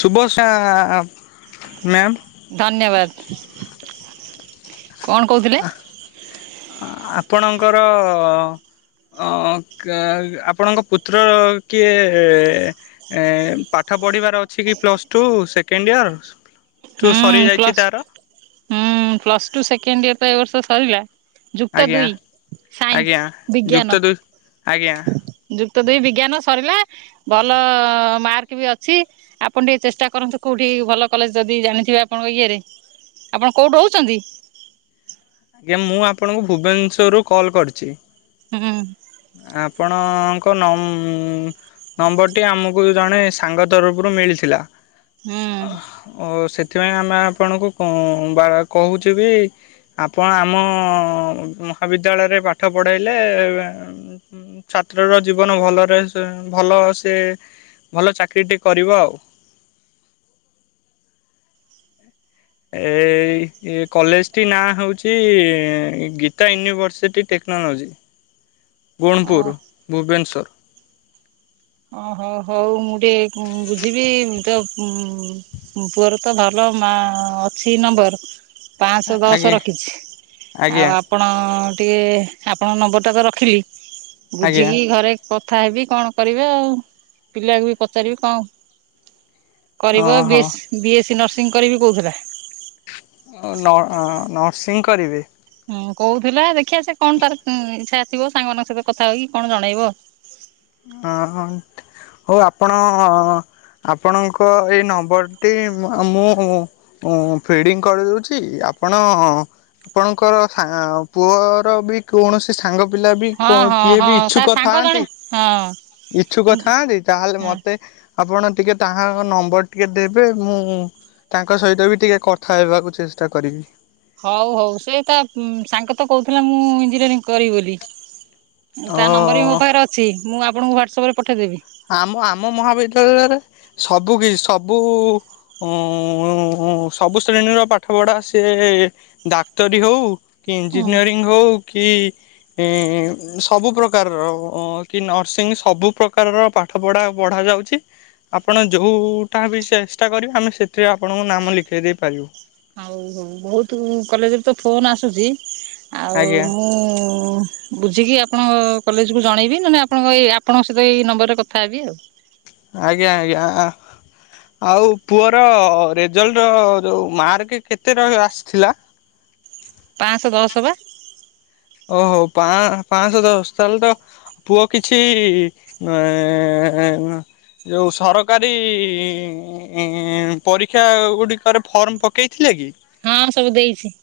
ସୁଭ ଶ ମ୍ୟ ଧନ୍ୟବାଦ କଣ କହୁଥିଲେ ଆପଣଙ୍କର? ଅ ଆପଣଙ୍କ ପୁତ୍ର କିଏ? ଏ ପାଠ ପଢ଼ିବାର ଅଛି କି plus two second year two ହଁ ସରିଯାଇଛି ପ୍ଲସ୍ ତାର ହୁଁ ପ୍ଲସ୍ ଟୁ ସେକେଣ୍ଡ ଇୟର ତ ଏ ବର୍ଷ ସରିଲା। ଯୁକ୍ତ ଆଜ୍ଞା ଦୁଇ ସାଇନ୍ସ ଆଜ୍ଞା ବିଜ୍ଞାନ ଯୁକ୍ତ ଦୁଇ ଆଜ୍ଞା ଯୁକ୍ ତ ଦୁଇ ବିଜ୍ଞାନ ସରିଲା ଭଲ ମାର୍କ ବି ଅଛି ଆପଣ ଟିକେ ଚେଷ୍ଟା କରନ୍ତୁ କେଉଁଠି? ଭଲ କଲେଜ ଯଦି ଜାଣିଥିବେ ଆପଣଙ୍କ ଇଏରେ ଆପଣ କୋଉଠି ରହୁଛନ୍ତି? ଆଜ୍ଞା ମୁଁ ଆପଣଙ୍କୁ ଭୁବନେଶ୍ଵର ରୁ କଲ୍ କରିଛି। ହୁଁ। ଆପଣଙ୍କ ନମ୍ବରଟି ଆମ ଜଣେ ସାଙ୍ଗ ତରଫରୁ ମିଳିଥିଲା ହୁଁ ଓ ସେଥିପାଇଁ ଆମେ ଆପଣଙ୍କୁ ବା କହୁଛୁ ବି ଆପଣ ଆମ ମହାବିଦ୍ୟାଳୟରେ ପାଠ ପଢେଇଲେ ଛାତ୍ର ର ଜୀବନ ଭଲରେ ଭଲ ସେ ଭଲ ଚାକିରୀ ଟେ କରିବ ଆଉ। ଏ କଲେଜ ଟି ନାଁ ହଉଛି ଗୀତା ୟୁନିଭର୍ସିଟି। ଟେକ୍ନୋଲୋଜି ଗୋଣପୁର ଭୁବନେଶ୍ୱର ଓ ହଉ ହଉ ମୁଁ ଟିକେ ବୁଝିବି ତ ପୁଅର ତ ଭଲ ମା ଅଛି ନମ୍ବର ପାଞ୍ଚଶହ ଦଶ ଆଜ୍ଞା ରଖିଛି ଆଉ ଆଜ୍ଞା ଆପଣ? ଆପଣ ଙ୍କ ନୁମ୍ବର ଟା ତ ରଖିଲି, ଆଜ୍ଞା। ବୁଝିକି ଘରେ କଥା ହେବି କଣ କରିବି ଆଉ ପିଲାକୁ ବି ପଚାରିବି କଣ କରିବ ବି ଓହୋ ବିଏସ୍ସି ନର୍ସିଂ କରିବି କହୁଥିଲା? କରିବି। ହୁଁ କହୁଥିଲା ଦେଖିବା ସେ କଣ ତାର ଇଛା ଆସିବ ସାଙ୍ଗମାନଙ୍କ ସହିତ କଥା ହେକି କଣ ଜଣେଇବ ହ ହଉ ଆପଣ ଆପଣ ଏଇ ନମ୍ବରଟି ମୁଁ ଫିଡିଙ୍ଗ କରିଦଉଛି ଆପଣ ଆପଣଙ୍କର ପୁଅର ବି କୌଣସି ସାଙ୍ଗ ପିଲା ବି ହଁ ହଁ କିଏ ହଁ ବି ତା ଇଚ୍ଛୁକ ସାଙ୍ଗ ଜଣେ ଥାନ୍ତି। ହଁ ଇଛୁ ହଁ। କଥାନ୍ତିି ତାହେଲେ ମତେ ଆପଣ ଟିକେ ତାହା ନମ୍ବର ଟିକେ ଦେବେ ମୁଁ ତାଙ୍କ ସହିତ ବି ଟିକେ କଥା ହେବାକୁ ଚେଷ୍ଟା କରିବି। ହଉ ହଉ ସେଟ ସାଙ୍ଗ ତ କହୁଥିଲା ମୁଁ ଇଞ୍ଜିନିୟରିଂ କରିବି ବୋଲି ତା ନମ୍ବର ବି ମୋ ଅ ପାଖରେ ଅଛି ମୁଁ ଆପଣଙ୍କୁ ହ୍ୱାଟ୍ସପ ଆମ ଆମ ମହାବିଦ୍ୟାଳୟରେ ସବୁ କି ସବୁ ଉ ସବୁ ଶ୍ରେଣୀର ପାଠ ପଢା ସି ଡାକ୍ତରୀ ହଉ କି ହଁ ଇଞ୍ଜିନିୟରିଂ ହଉ କି ଏ ସବୁ ପ୍ରକାରର କି ନର୍ସିଂ ସବୁ ପ୍ରକାର କାରର ପାଠପଢା ବଢା ଯାଉଛି ଆପଣ ଯୋଉଟା ବି ଚେଷ୍ଟା କରିବେ ଆମେ ସେଥିରେ ଆପଣଙ୍କୁ ନାମ ଲେଖେଇ ଦେଇ ପାରିବୁ ହଉ ହଉ ବହୁତ କଲେଜରେ ତ ଫୋନ ଆସୁଛି, ଆଉ ଆଜ୍ଞା ମୁଁ ଓ ବୁଝିକି ଆପଣଙ୍କ କଲେଜକୁ ଜଣେଇବି, ନହେଲେ ଆପଣଙ୍କ ଏଇ ଆପଣଙ୍କ ସହିତ ଏଇ ନମ୍ବରରେ କଥା ହେବି ଆଉ। ଆଜ୍ଞା ଆଜ୍ଞା ଆ ଆଉ ପୁଅର ରେଜଲ୍ଟ ଯୋଉ ମାର୍କ କେତେ ର ରହ ଆସିଥିଲା? [inaudible] ପାଞ୍ଚଶହ ଦଶ ପା। ଓହୋ ପା ପାଞ୍ଚଶହ ଦଶ ତାହେଲେ ତ ପୁଅ କିଛି ହ ଯୋଉଁ ସରକାରୀ ପରୀକ୍ଷା ଗୁଡ଼ିକରେ ଫର୍ମ ପକେଇଥିଲେ କି? ହଁ ସବୁ ଦେଇଛି।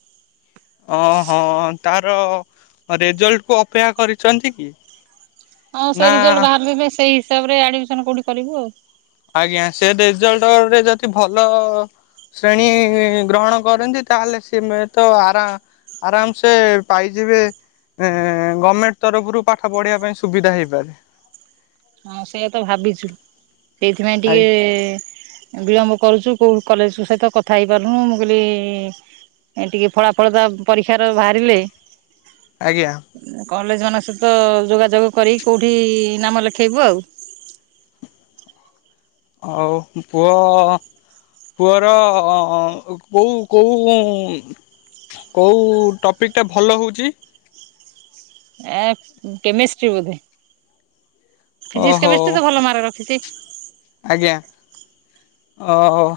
ଓ ହୋ ତାର ରେଜଲ୍ଟ କୁ ଅପେକ୍ଷା କରିଛନ୍ତି କି? ହଁ ନା ସେଇ ରେଜଲ୍ଟ ବାହାରିବ ପାଇଁ ସେଇ ହିସାବରେ ଆଡମିସନ କୋଉଠି କରିବୁ ଆଉ? ଆଜ୍ଞା ସେ ରେଜଲ୍ଟ ରେ ଯଦି ଭଲ ଶ୍ରେଣୀ ଗ୍ରହଣ କରନ୍ତି ତାହେଲେ ସିଏ ତ ଆର ଆରାମ ସେ ପାଇଯିବେ? ଏ ଗଭର୍ଣମେଣ୍ଟ ତରଫରୁ ପାଠ ପଢିବା ପାଇଁ ସୁବିଧା ହେଇପାରେ? ହଁ ସେଇଆ ତ ଭାବିଛୁ ସେଇଥିପାଇଁ ଟିକେ ବିଳମ୍ବ କରୁଛୁ କୋଉ କଲେଜ କ ସହିତ କଥା ହେଇ ପାରୁନୁ ମୁଁ କହିଲି ଏ ଟିକେ ଫଳା ଫଳ ତ ପରୀକ୍ଷା ବାହାରିଲେ ଆଜ୍ଞା। କଲେଜ ମାନଙ୍କ ସହିତ ଯୋଗାଯୋଗ କରି କୋଉଠି ନାମ ଲେଖ? ଖାଇବୁ ଆଉ। ଆଉ ପୁଅ ପୁଅର କୋଉ କୋଉ କୋଉଁ ଟପିକ୍ଟ ଭଲ ହଉଛି? ଆ କେମିଷ୍ଟ୍ରି ବୋ? ଫିଜିକସ ଓହୋ କେ ବେଶ ତ ଭଲ ମାର୍କ ରଖିଛି। ଆଜ୍ଞା ଓ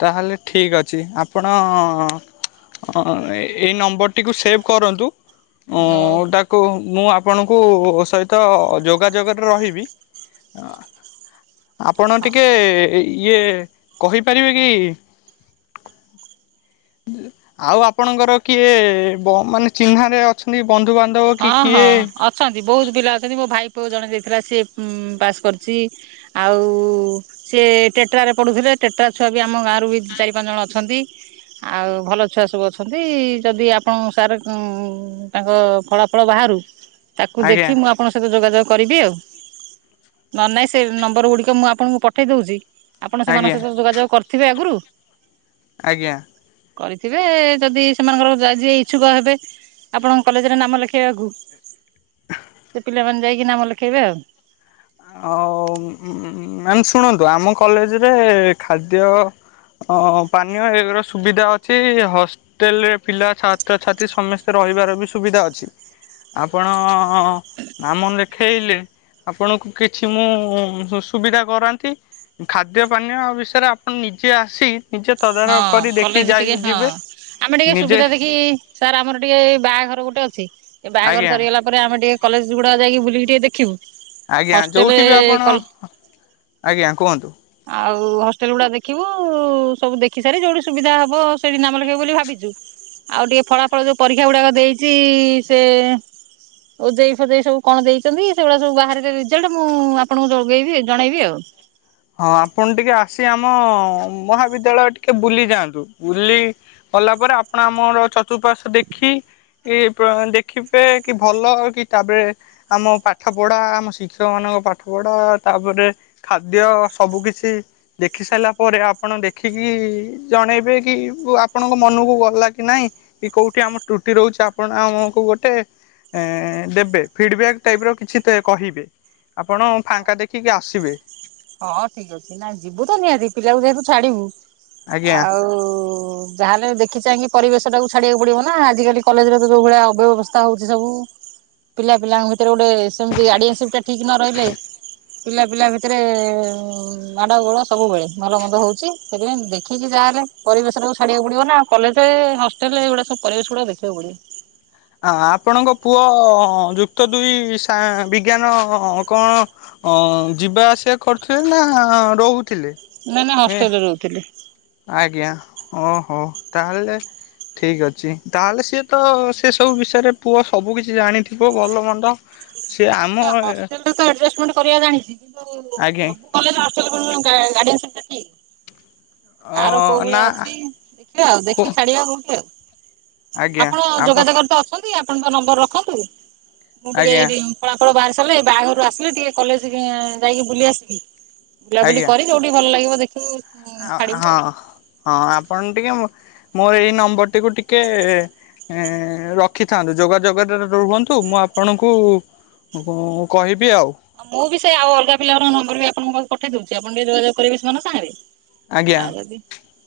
ତାହେଲେ ଠିକ ଅଛି ଆପଣ ଏଇ ନମ୍ବରଟିକୁ ସେଭ୍ କରନ୍ତୁ ଓହୋ ତାକୁ ମୁଁ ଆପଣଙ୍କୁ ସହିତ ଯୋଗାଯୋଗରେ ରହିବି। ଆପଣ ଟିକେ ଇଏ କହିପାରିବେ କି? ଆଉ ଆପଣଙ୍କର କିଏ ମାନେ ଚିହ୍ନାରେ ଅଛନ୍ତି? ବନ୍ଧୁବାନ୍ଧବ କି ହଁ ହଁ କିଏ ଅଛନ୍ତି ବହୁତ ପିଲା ଅଛନ୍ତି ମୋ ଭାଇ ପୁ ଜଣେ ଯାଇଥିଲା ସି ପାସ୍ କରୁଛି ଆଉ ସିଏ ଟେଟ୍ରରେ ପଢୁଥିଲେ। ଟେଟା ଛୁଆ ବି ଆମ ଗାଁରୁ ବି ଚାରି ପାଞ୍ଚ ଜଣ ଅଛନ୍ତି। ଆଉ ଭଲ ଛୁଆ ସବୁ ଅଛନ୍ତି ଯଦି ଆପଣ ସାର୍ ତାଙ୍କ ଫଳା ଫଳ ବାହାରୁ ତାକୁ ଆଜ୍ଞା ଦେଖି ମୁଁ ଆପଣଙ୍କ ସହିତ ଯୋଗାଯୋଗ କରିବି ଆଉ ନ ନାହିଁ ସେ ନମ୍ବର ଗୁଡ଼ିକ ମୁଁ ଆପଣଙ୍କୁ ପଠାଇ ଦଉଛି। ଆପଣ ସେମାନଙ୍କ ଆଜ୍ଞା ସହିତ ଯୋଗାଯୋଗ କରିଥିବେ ଆଗରୁ ଆଜ୍ଞା। କରିଥିବେ ଯଦି ସେମାନଙ୍କର ଯା ଯିଏ ଇଚ୍ଛୁକ ହେବେ ଆପଣଙ୍କ କଲେଜରେ ନାମ ଲେ ଖେଇବାକୁ। ପିଲାମାନେ ଯାଇକି ନାମ ଲେଖେଇବେ ଆଉ। ଆଉ ମ୍ୟାମ୍ ଶୁଣନ୍ତୁ ଆମ କଲେଜରେ ଖାଦ୍ୟ ହ ପାନୀୟ ଏ ର ସୁବିଧା ଅଛି ହଷ୍ଟେଲ ରେ ପିଲା ଛାତ୍ରଛାତ୍ରୀ ସମସ୍ତେ କହିବାର ବି ସୁବିଧା ଅଛି। ଆପଣ ନାମ ଲେଖେଇଲେ ଆପଣଙ୍କୁ କିଛି ମୁଁ ସୁବିଧା କରାନ୍ତି। ଖାଦ୍ୟ ପାନୀୟ ବିଷୟରେ ଆପଣ ନିଜେ ଆସି ନିଜେ ହଁ ତଦାରଖ କରି ଦେଖି କଲେଜ ଯାଇ ଟିକେ ହଁ। ଯିବେ। ଆମେ ଟିକେ ନିଜେ ସୁବିଧା ଦେଖି ସାର୍ ଆମର ଟିକେ ବାହାଘର ଗୋଟେ ଅଛି। ଏ ବାହାଘର ଆଜ୍ଞା ସରିଗଲା ପରେ ଆମେ ଟିକେ କଲେଜ ଗୁଡ଼ାକ ଯାଇକି ବୁଲିକି ଟିକେ ଦେଖିବୁ। ଆଜ୍ଞା ହଷ୍ଟେଲ ଯୋଉଠି ବି ଆପଣ କଲ୍ ଆଜ୍ଞା କୁହନ୍ତୁ। ଉ ହଷ୍ଟେଲ ଉଡ଼ା ଦେଖିବୁ ସବୁ ଦେଖି ସାରି ଯୋଉଠି ସୁବିଧା ହବ ସେଇଠି ନାମ ଲେଖେଇବୁ ବୋଲି ଭାବିଚୁ। ଆଉ ଟିକେ ଫଳାଫଳ ଯୋଉ ପରୀକ୍ଷା ଗୁଡ଼ାକ ଦେଇଚି ସେ ଓ ଜେ ଇ ଫୋ ଜେ ଇ ସବୁ କଣ ଦେଇଚନ୍ତି ସେଉରା ସବୁ ବାହାରିଲେ ରେଜଲ୍ଟ ମୁଁ ଆପଣଙ୍କୁ ଯୋଗେଇବି ଜଣେଇବି ଆଉ। ହଁ ଆପଣ ଟିକେ ଆସି ଆମ ମହାବିଦ୍ୟାଳୟ ଟିକେ ବୁଲି ଯାଆନ୍ତୁ ବୁଲି ଗଲା ପରେ ଆପଣ ଆମର ଚତୁଃପାର୍ଶ ଦେଖି ଇ ପ୍ର ଦେଖିବେ କି ଭଲ କି ତାପରେ ଆମ ପାଠ ପଢ଼ା ଆମ ଶିକ୍ଷକ ମାନ ନ ପାଠ ପଢ଼ା ତାପରେ ଖାଦ୍ୟ ସବୁ କିଛି ଦେଖି ସାଇଲା ପରେ ଆପଣ ଦେଖିକି ଜଣେଇବେ କି ଆପଣଙ୍କ ମ ନୁକୁ ଗଲା କି ନାଇଁ କି କୋଉଠି ଆମ ତୁଟି ରହୁଚି ଆପଣ ଆମୁକୁ ଗୋଟେ ଏଁ ଦେବେ ଫିଡବ୍ୟାକ୍ ଟାଇପ୍ ର କିଛି ତେ କହିବେ। ଆପଣ ଫାଙ୍କା ଦେଖିକି ଆସିବେ। ହଁ ଠିକ୍ ଅଛି ନାଇଁ ଯିବୁ ତ ନିହାତି ପିଲାକୁ ଯେହେତୁ ଛାଡ଼ିବୁ ଆଜ୍ଞା ଆଉ ଯାହେଲେ ଦେଖି ଚାହିଁକି ପରିବେଶଟାକୁ ଛାଡ଼ିବାକୁ ପଡ଼ିବ ନାଁ ଆଜିକାଲି କଲେଜରେ ତ ଯୋଉ ଭଳିଆ ଅବ୍ୟବସ୍ଥା ହଉଚି ସବୁ। ପିଲା ପିଲାଙ୍କ ଭିତରେ ଗୋଟେ ସେମତି ଆଡ଼ିଆସିପ୍ ଟା ଠିକ୍ ନ ରହିଲେ ପିଲା ପିଲା ଭିତ ରେ ଉ ମାଡ଼ ଗୋଳ ସବୁ ବେଳେ ଭଲ ମନ୍ଦ ହଉଚି ସେଥିପାଇଁ ଦେଖିକି ଯାହା ହେଲେ ପରିବେଶଟାକୁ ଛାଡ଼ିବାକୁ ପଡ଼ିବ ନାଁ କ ଅଲେଥେ ହଷ୍ଟେଲ୍ ଏଉଡ଼ା ସବୁ ପରିବେଶ ଗୁଡ଼ା ଦେଖିବାକୁ ପଡ଼ିବ। ଆ ଆପଣଙ୍କ ପୁଅ ଯୁକ୍ତ ଦୁଇ ସା ବିଜ୍ଞାନ କଣ ଅ ଯିବା ଆସିବା କରୁଥୁଲେ ନାଁ ରହୁ ନାଇଁ ନାଇଁ ହଷ୍ଟେଲ୍ ରେ ରହୁଥୁଲେ। ଆଜ୍ଞା ଓହୋ ତାହେଲେ ଠିକ୍ ଅଛି ତାହେଲେ ସିଏ ତ ସେ ସବୁ ବିଷୟରେ ପୁଅ ସବୁ କିଛି ଜାଣିଥିବ ଭଲ ମନ୍ଦ। ସିଏ ଆମ ଏ ହଷ୍ଟେଲ୍ ରେ ତ ଏଡ଼ଜଷ୍ଟମେଣ୍ଟ୍ କରିବା ଜାଣିଚି କିନ୍ତୁ ଆଜ୍ଞା ସବୁ କଲେଜ ହଷ୍ଟେଲ୍ [unintelligible] ଗା ଗାଡି଼ଆନସିପ୍ ଟା ହି ଅ କାର କୋଉ ନା ଭଳିଆ ଅଛି ଦେଖିବା ଆଉ ଦେଖି ଛାଡ଼ିବା କୋଉଠି ଆଉ। ଆଜ୍ଞା ଆପଣ ଆପ ଯୋଗାଯୋଗରେ ତ ଅଛନ୍ତି ଆପଣଙ୍କ ନମ୍ବର୍ ରଖନ୍ତୁ ମୁଁ ଟିକେ ଆଜ୍ଞା ଏଇଠି ଫଳାଫଳ ବାହାରି ତଲେ ବାହାଘରୁ ଆସିଲେ ଟିକେ କଲେଜ୍ ଉଁ ଯାଇକି ବୁଲି ଆସିବି ବୁଲାବୁଲି ଆଜ୍ଞା। କରି ଯୋଉଠି ଭଲ ଲାଗିବ ଦେଖିବୁ ଆ ଛାଡିବୁ ହଁ ଆଉ। ହଁ ଆପଣ ଟିକେ ମୋ ଏଇ ନମ୍ବର୍ ଟିକୁ ଟିକେ ଏ ରଖିଥାନ୍ତୁ ଯୋଗାଯୋଗରେ ରୁହନ୍ତୁ ମୁଁ ଆପଣଙ୍କୁ ଗଁ କହି ଆଉ ମୁଁ ବି ସେ ଆଉ ଅଲଗା ପିଲାଙ୍କର ନମ୍ବର୍ ବି ଆପଣଙ୍କ ପାଖୁ ପଠେଇ ଦଉଚି ଆପଣ ଟିକେ ଯୋଗାଯୋଗ କରିବେ ସେମାନେ ସାଙ୍ଗରେ। ଆଜ୍ଞା ଆ ଯଦି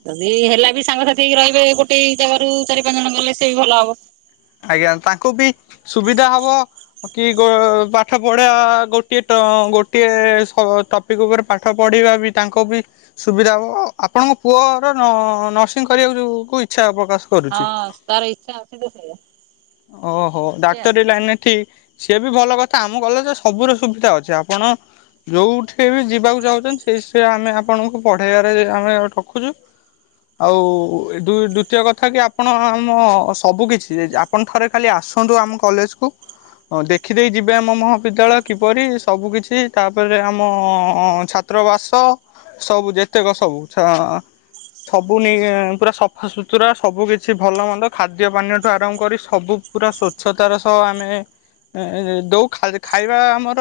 ତ ଦି ହେଲା ବି ସାଙ୍ଗସାଥି ହେଇି ରହିବେ ଗୋଟେ ଜାଗାରୁ ଚାରି ପାଞ୍ଚ ଜଣ ଗଲେ ସେ ବି ଭଲ ହବ। ଆଜ୍ଞା ତାଙ୍କୁ ବି ସୁବିଧା ହବ କି ପାଠ ଗୋ ପଢ଼େଇବା ଗୋଟିଏ ଟ ତ ଗୋଟଏ ସ ଟପିକ ଉପରେ ପାଠ ପଢ଼ିବା ବି ତାଙ୍କ ବି ସୁବିଧା ହବ ଆପଣଙ୍କ ପୁଅର ନ ନର୍ସିଂ କରିବାକୁ ଯୋଉ କୁ ଇଚ୍ଛା ପ୍ରକାଶ କରୁଛି। ହଁ ତାର ଇଚ୍ଛା ଅଛି ଯେ ସେଇଆ। ଓହୋ ଦେଖିଆ ଆଉ ଡାକ୍ତରୀ ଲାଇନ୍ ରେ ଠି ସିଏ ବି ଭଲ କଥା ଆମ କଲେଜ୍ ରେ ସବୁର ସୁବିଧା ଅଛି ଆପଣ ଯୋଉଠି ବି ଯିବାକୁ ଚାହୁଚନ୍ତି ସେଇ ସେ ଆମେ ଆପଣଙ୍କୁ ପଢ଼େଇବାରେ ଆମେ ରଖଚୁ। ଆଉ ଦୁଇ ଦୁତୀୟ କଥା କି ଆପଣ ଆମ ସବୁ କିଛି ଇଏ କି ଆପଣ ଥରେ ଖାଲି ଆସନ୍ତୁ ଆମ କଲେଜକୁ ଅ ଦେଖିଦେଇ ଯିବେ ଆମ ମହାବିଦ୍ୟାଳୟ କିପରି ସବୁ କିିଛି ତାପରେ ଆମ ଛା ତ୍ର ବାସ ସବୁ ଯେତେକ ସବୁ ସ ସବୁ ନେଇ ପୁରା ସଫାସୁତୁରା ସବୁ କିଛି ଭଲ ମନ୍ଦ ଖାଦ୍ୟ ପାନୀୟ ଆରମ୍ଭ କରି ସବୁ ପୁରା ସ୍ଵଚ୍ଛତାର ସହ ଆମେ ଏଁ ଦଉ ଖାଲି ଖାଇବା ଆମର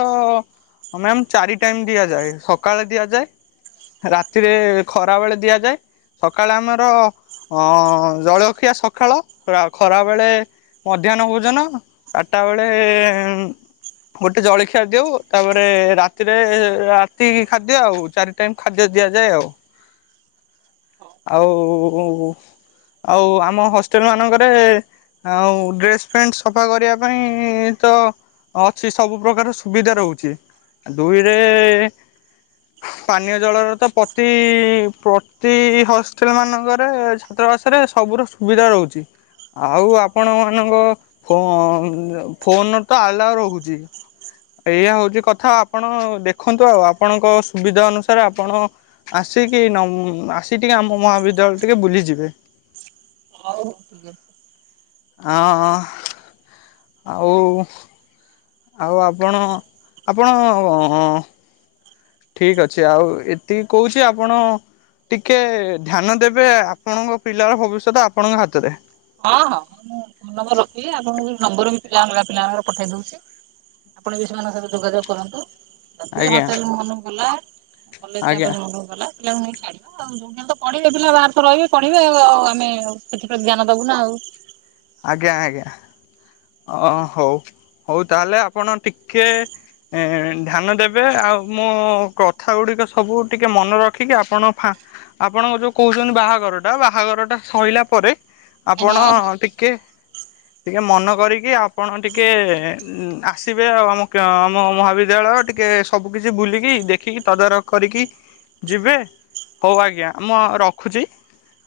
ମ୍ୟାମ୍ ଚାରି ଟାଇମ୍ ଦିଆଯାଏ ସକାଳେ ଦିଆଯାଏ। ରାତିରେ ଖରା ବେଳେ ଦିଆଯାଏ। ସକାଳେ ଆମର ଅ ଜଳଖିଆ ସକାଳ ପୁରା ଖରାବେଳେ ମଧ୍ୟାହ୍ନ ଭୋଜନ ଆଟା ବେଳେ ଗୋଟେ ଜଳଖିଆ ଦଉ। ତାପରେ ରାତିରେ ରାତି ଖାଦ୍ୟ ଆଉ। ଚାରି ଟାଇମ ଖାଦ୍ୟ ଦି ଦିଆଯାଏ ଆଉ। ଆଉ ଆଉ ଆମ ହଷ୍ଟେଲ ମାନଙ୍କରେ ଆଉ ଡ୍ରେସ ପେଣ୍ଟ ସଫା କରିବା ପାଇଁ ତ ଅଛି ସବୁ ପ୍ରକାର ସୁବିଧା ରହୁଚି। ଦୁଇରେ ପାନୀୟ ଜଳର ତ ପ୍ରତି ପ୍ରତି ହଷ୍ଟେଲ ମାନଙ୍କରେ ଛାତ୍ରବାସ ରେ ସବୁ ର ସୁବିଧା ରହୁଛି। ଆଉ ଆପଣ ମାନଙ୍କ ଫୋ ଫୋନ ତ ଆଲାଉ ରହୁଛି। ଏଇଆ ହଉଛି କଥା ଆପଣ ଦେଖନ୍ତୁ ଆଉ ଆପଣଙ୍କ ସୁବିଧା ଅନୁସାରେ ଆପଣ ଆସିକି ନ ଆସ ଟିକେ ଆମ ମହାବିଦ୍ୟାଳୟରେ ଟିକେ ବୁଲିଯିବେ। ହଉ ହଉ ଠିକ ଅଛି ହଁ ହଁ ଆଉ ଆଉ ଆପଣ ଆପଣ ଅ ଠିକ ଅଛି ଆଉ ଏତିକି କହୁଛି ଆପଣ ଟିକେ ଧ୍ୟାନ ଦେବେ ଆପଣଙ୍କ ପିଲାର ଭବିଷ୍ୟତ ଆପଣଙ୍କ ହାତରେ। ହଁ ହଁ ମୁଁ ଫୋନ ନମ୍ବର ରଖିଲି ଆପଣଙ୍କୁ ନମ୍ବର ପିଲାମାନଙ୍କର ପଠେଇ ଦଉଛି। ଆପଣ ବି ସେମାନଙ୍କ ସହିତ ଯୋଗାଯୋଗ କରନ୍ତୁ। ଯଦି ଆଜ୍ଞା ହଷ୍ଟେଲ ମୋ ମନକୁ ଗଲା କଲେଜ ଆଜ୍ଞା କ୍ୟାମ୍ପସ ମନକୁ ଗଲା ପିଲାଙ୍କୁ ନେଇ ଛାଡିବା ଆଉ ଯୋଉଠି ତ ହେଲେ ପଢ଼ିବେ ପିଲା ବାହାରେ ତ ରହିବେ ପଢ଼ିବେ ଆମେ ସେଥିପ୍ରତି ଧ୍ୟାନ ଦବୁନା ଆଉ। ଆଜ୍ଞା ଆଜ୍ଞା ହଉ। ହଉ ତାହାଲେ ଆପଣ ଟିକେ ଆ ଏ ଧ୍ୟାନ ଦେବେ ଆଉ ମୋ କଥା ଗୁଡିକ ସବୁ ଟିକେ ମନେ ରଖିକି ଆପଣ ଫା ଆପଣ ଯୋଉ କହୁଛନ୍ତି ବାହାଘର ଟା ବାହାଘର ଟା ସଇଲା ପରେ ହଁ ଆପଣ ହଁ ଟି [inaudible] ଟିକେ ମନ କରିକି ଆପଣ ଟିକେ ଆସିବେ। ଆ ଆମ ଆମ ମହାବିଦ୍ୟାଳୟ ଟିକେ ସବୁ କିିଛି ବୁଲିକି ଦେଖିକି ତଦାରଖ କରିକି ଯିବେ। ହଉ ଆଜ୍ଞା ମୁଁ ରଖୁଛି।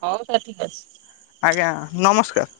ହଉ ତାହେଲେ ଠିକ ଅଛି। ଆଜ୍ଞା ନମସ୍କାର।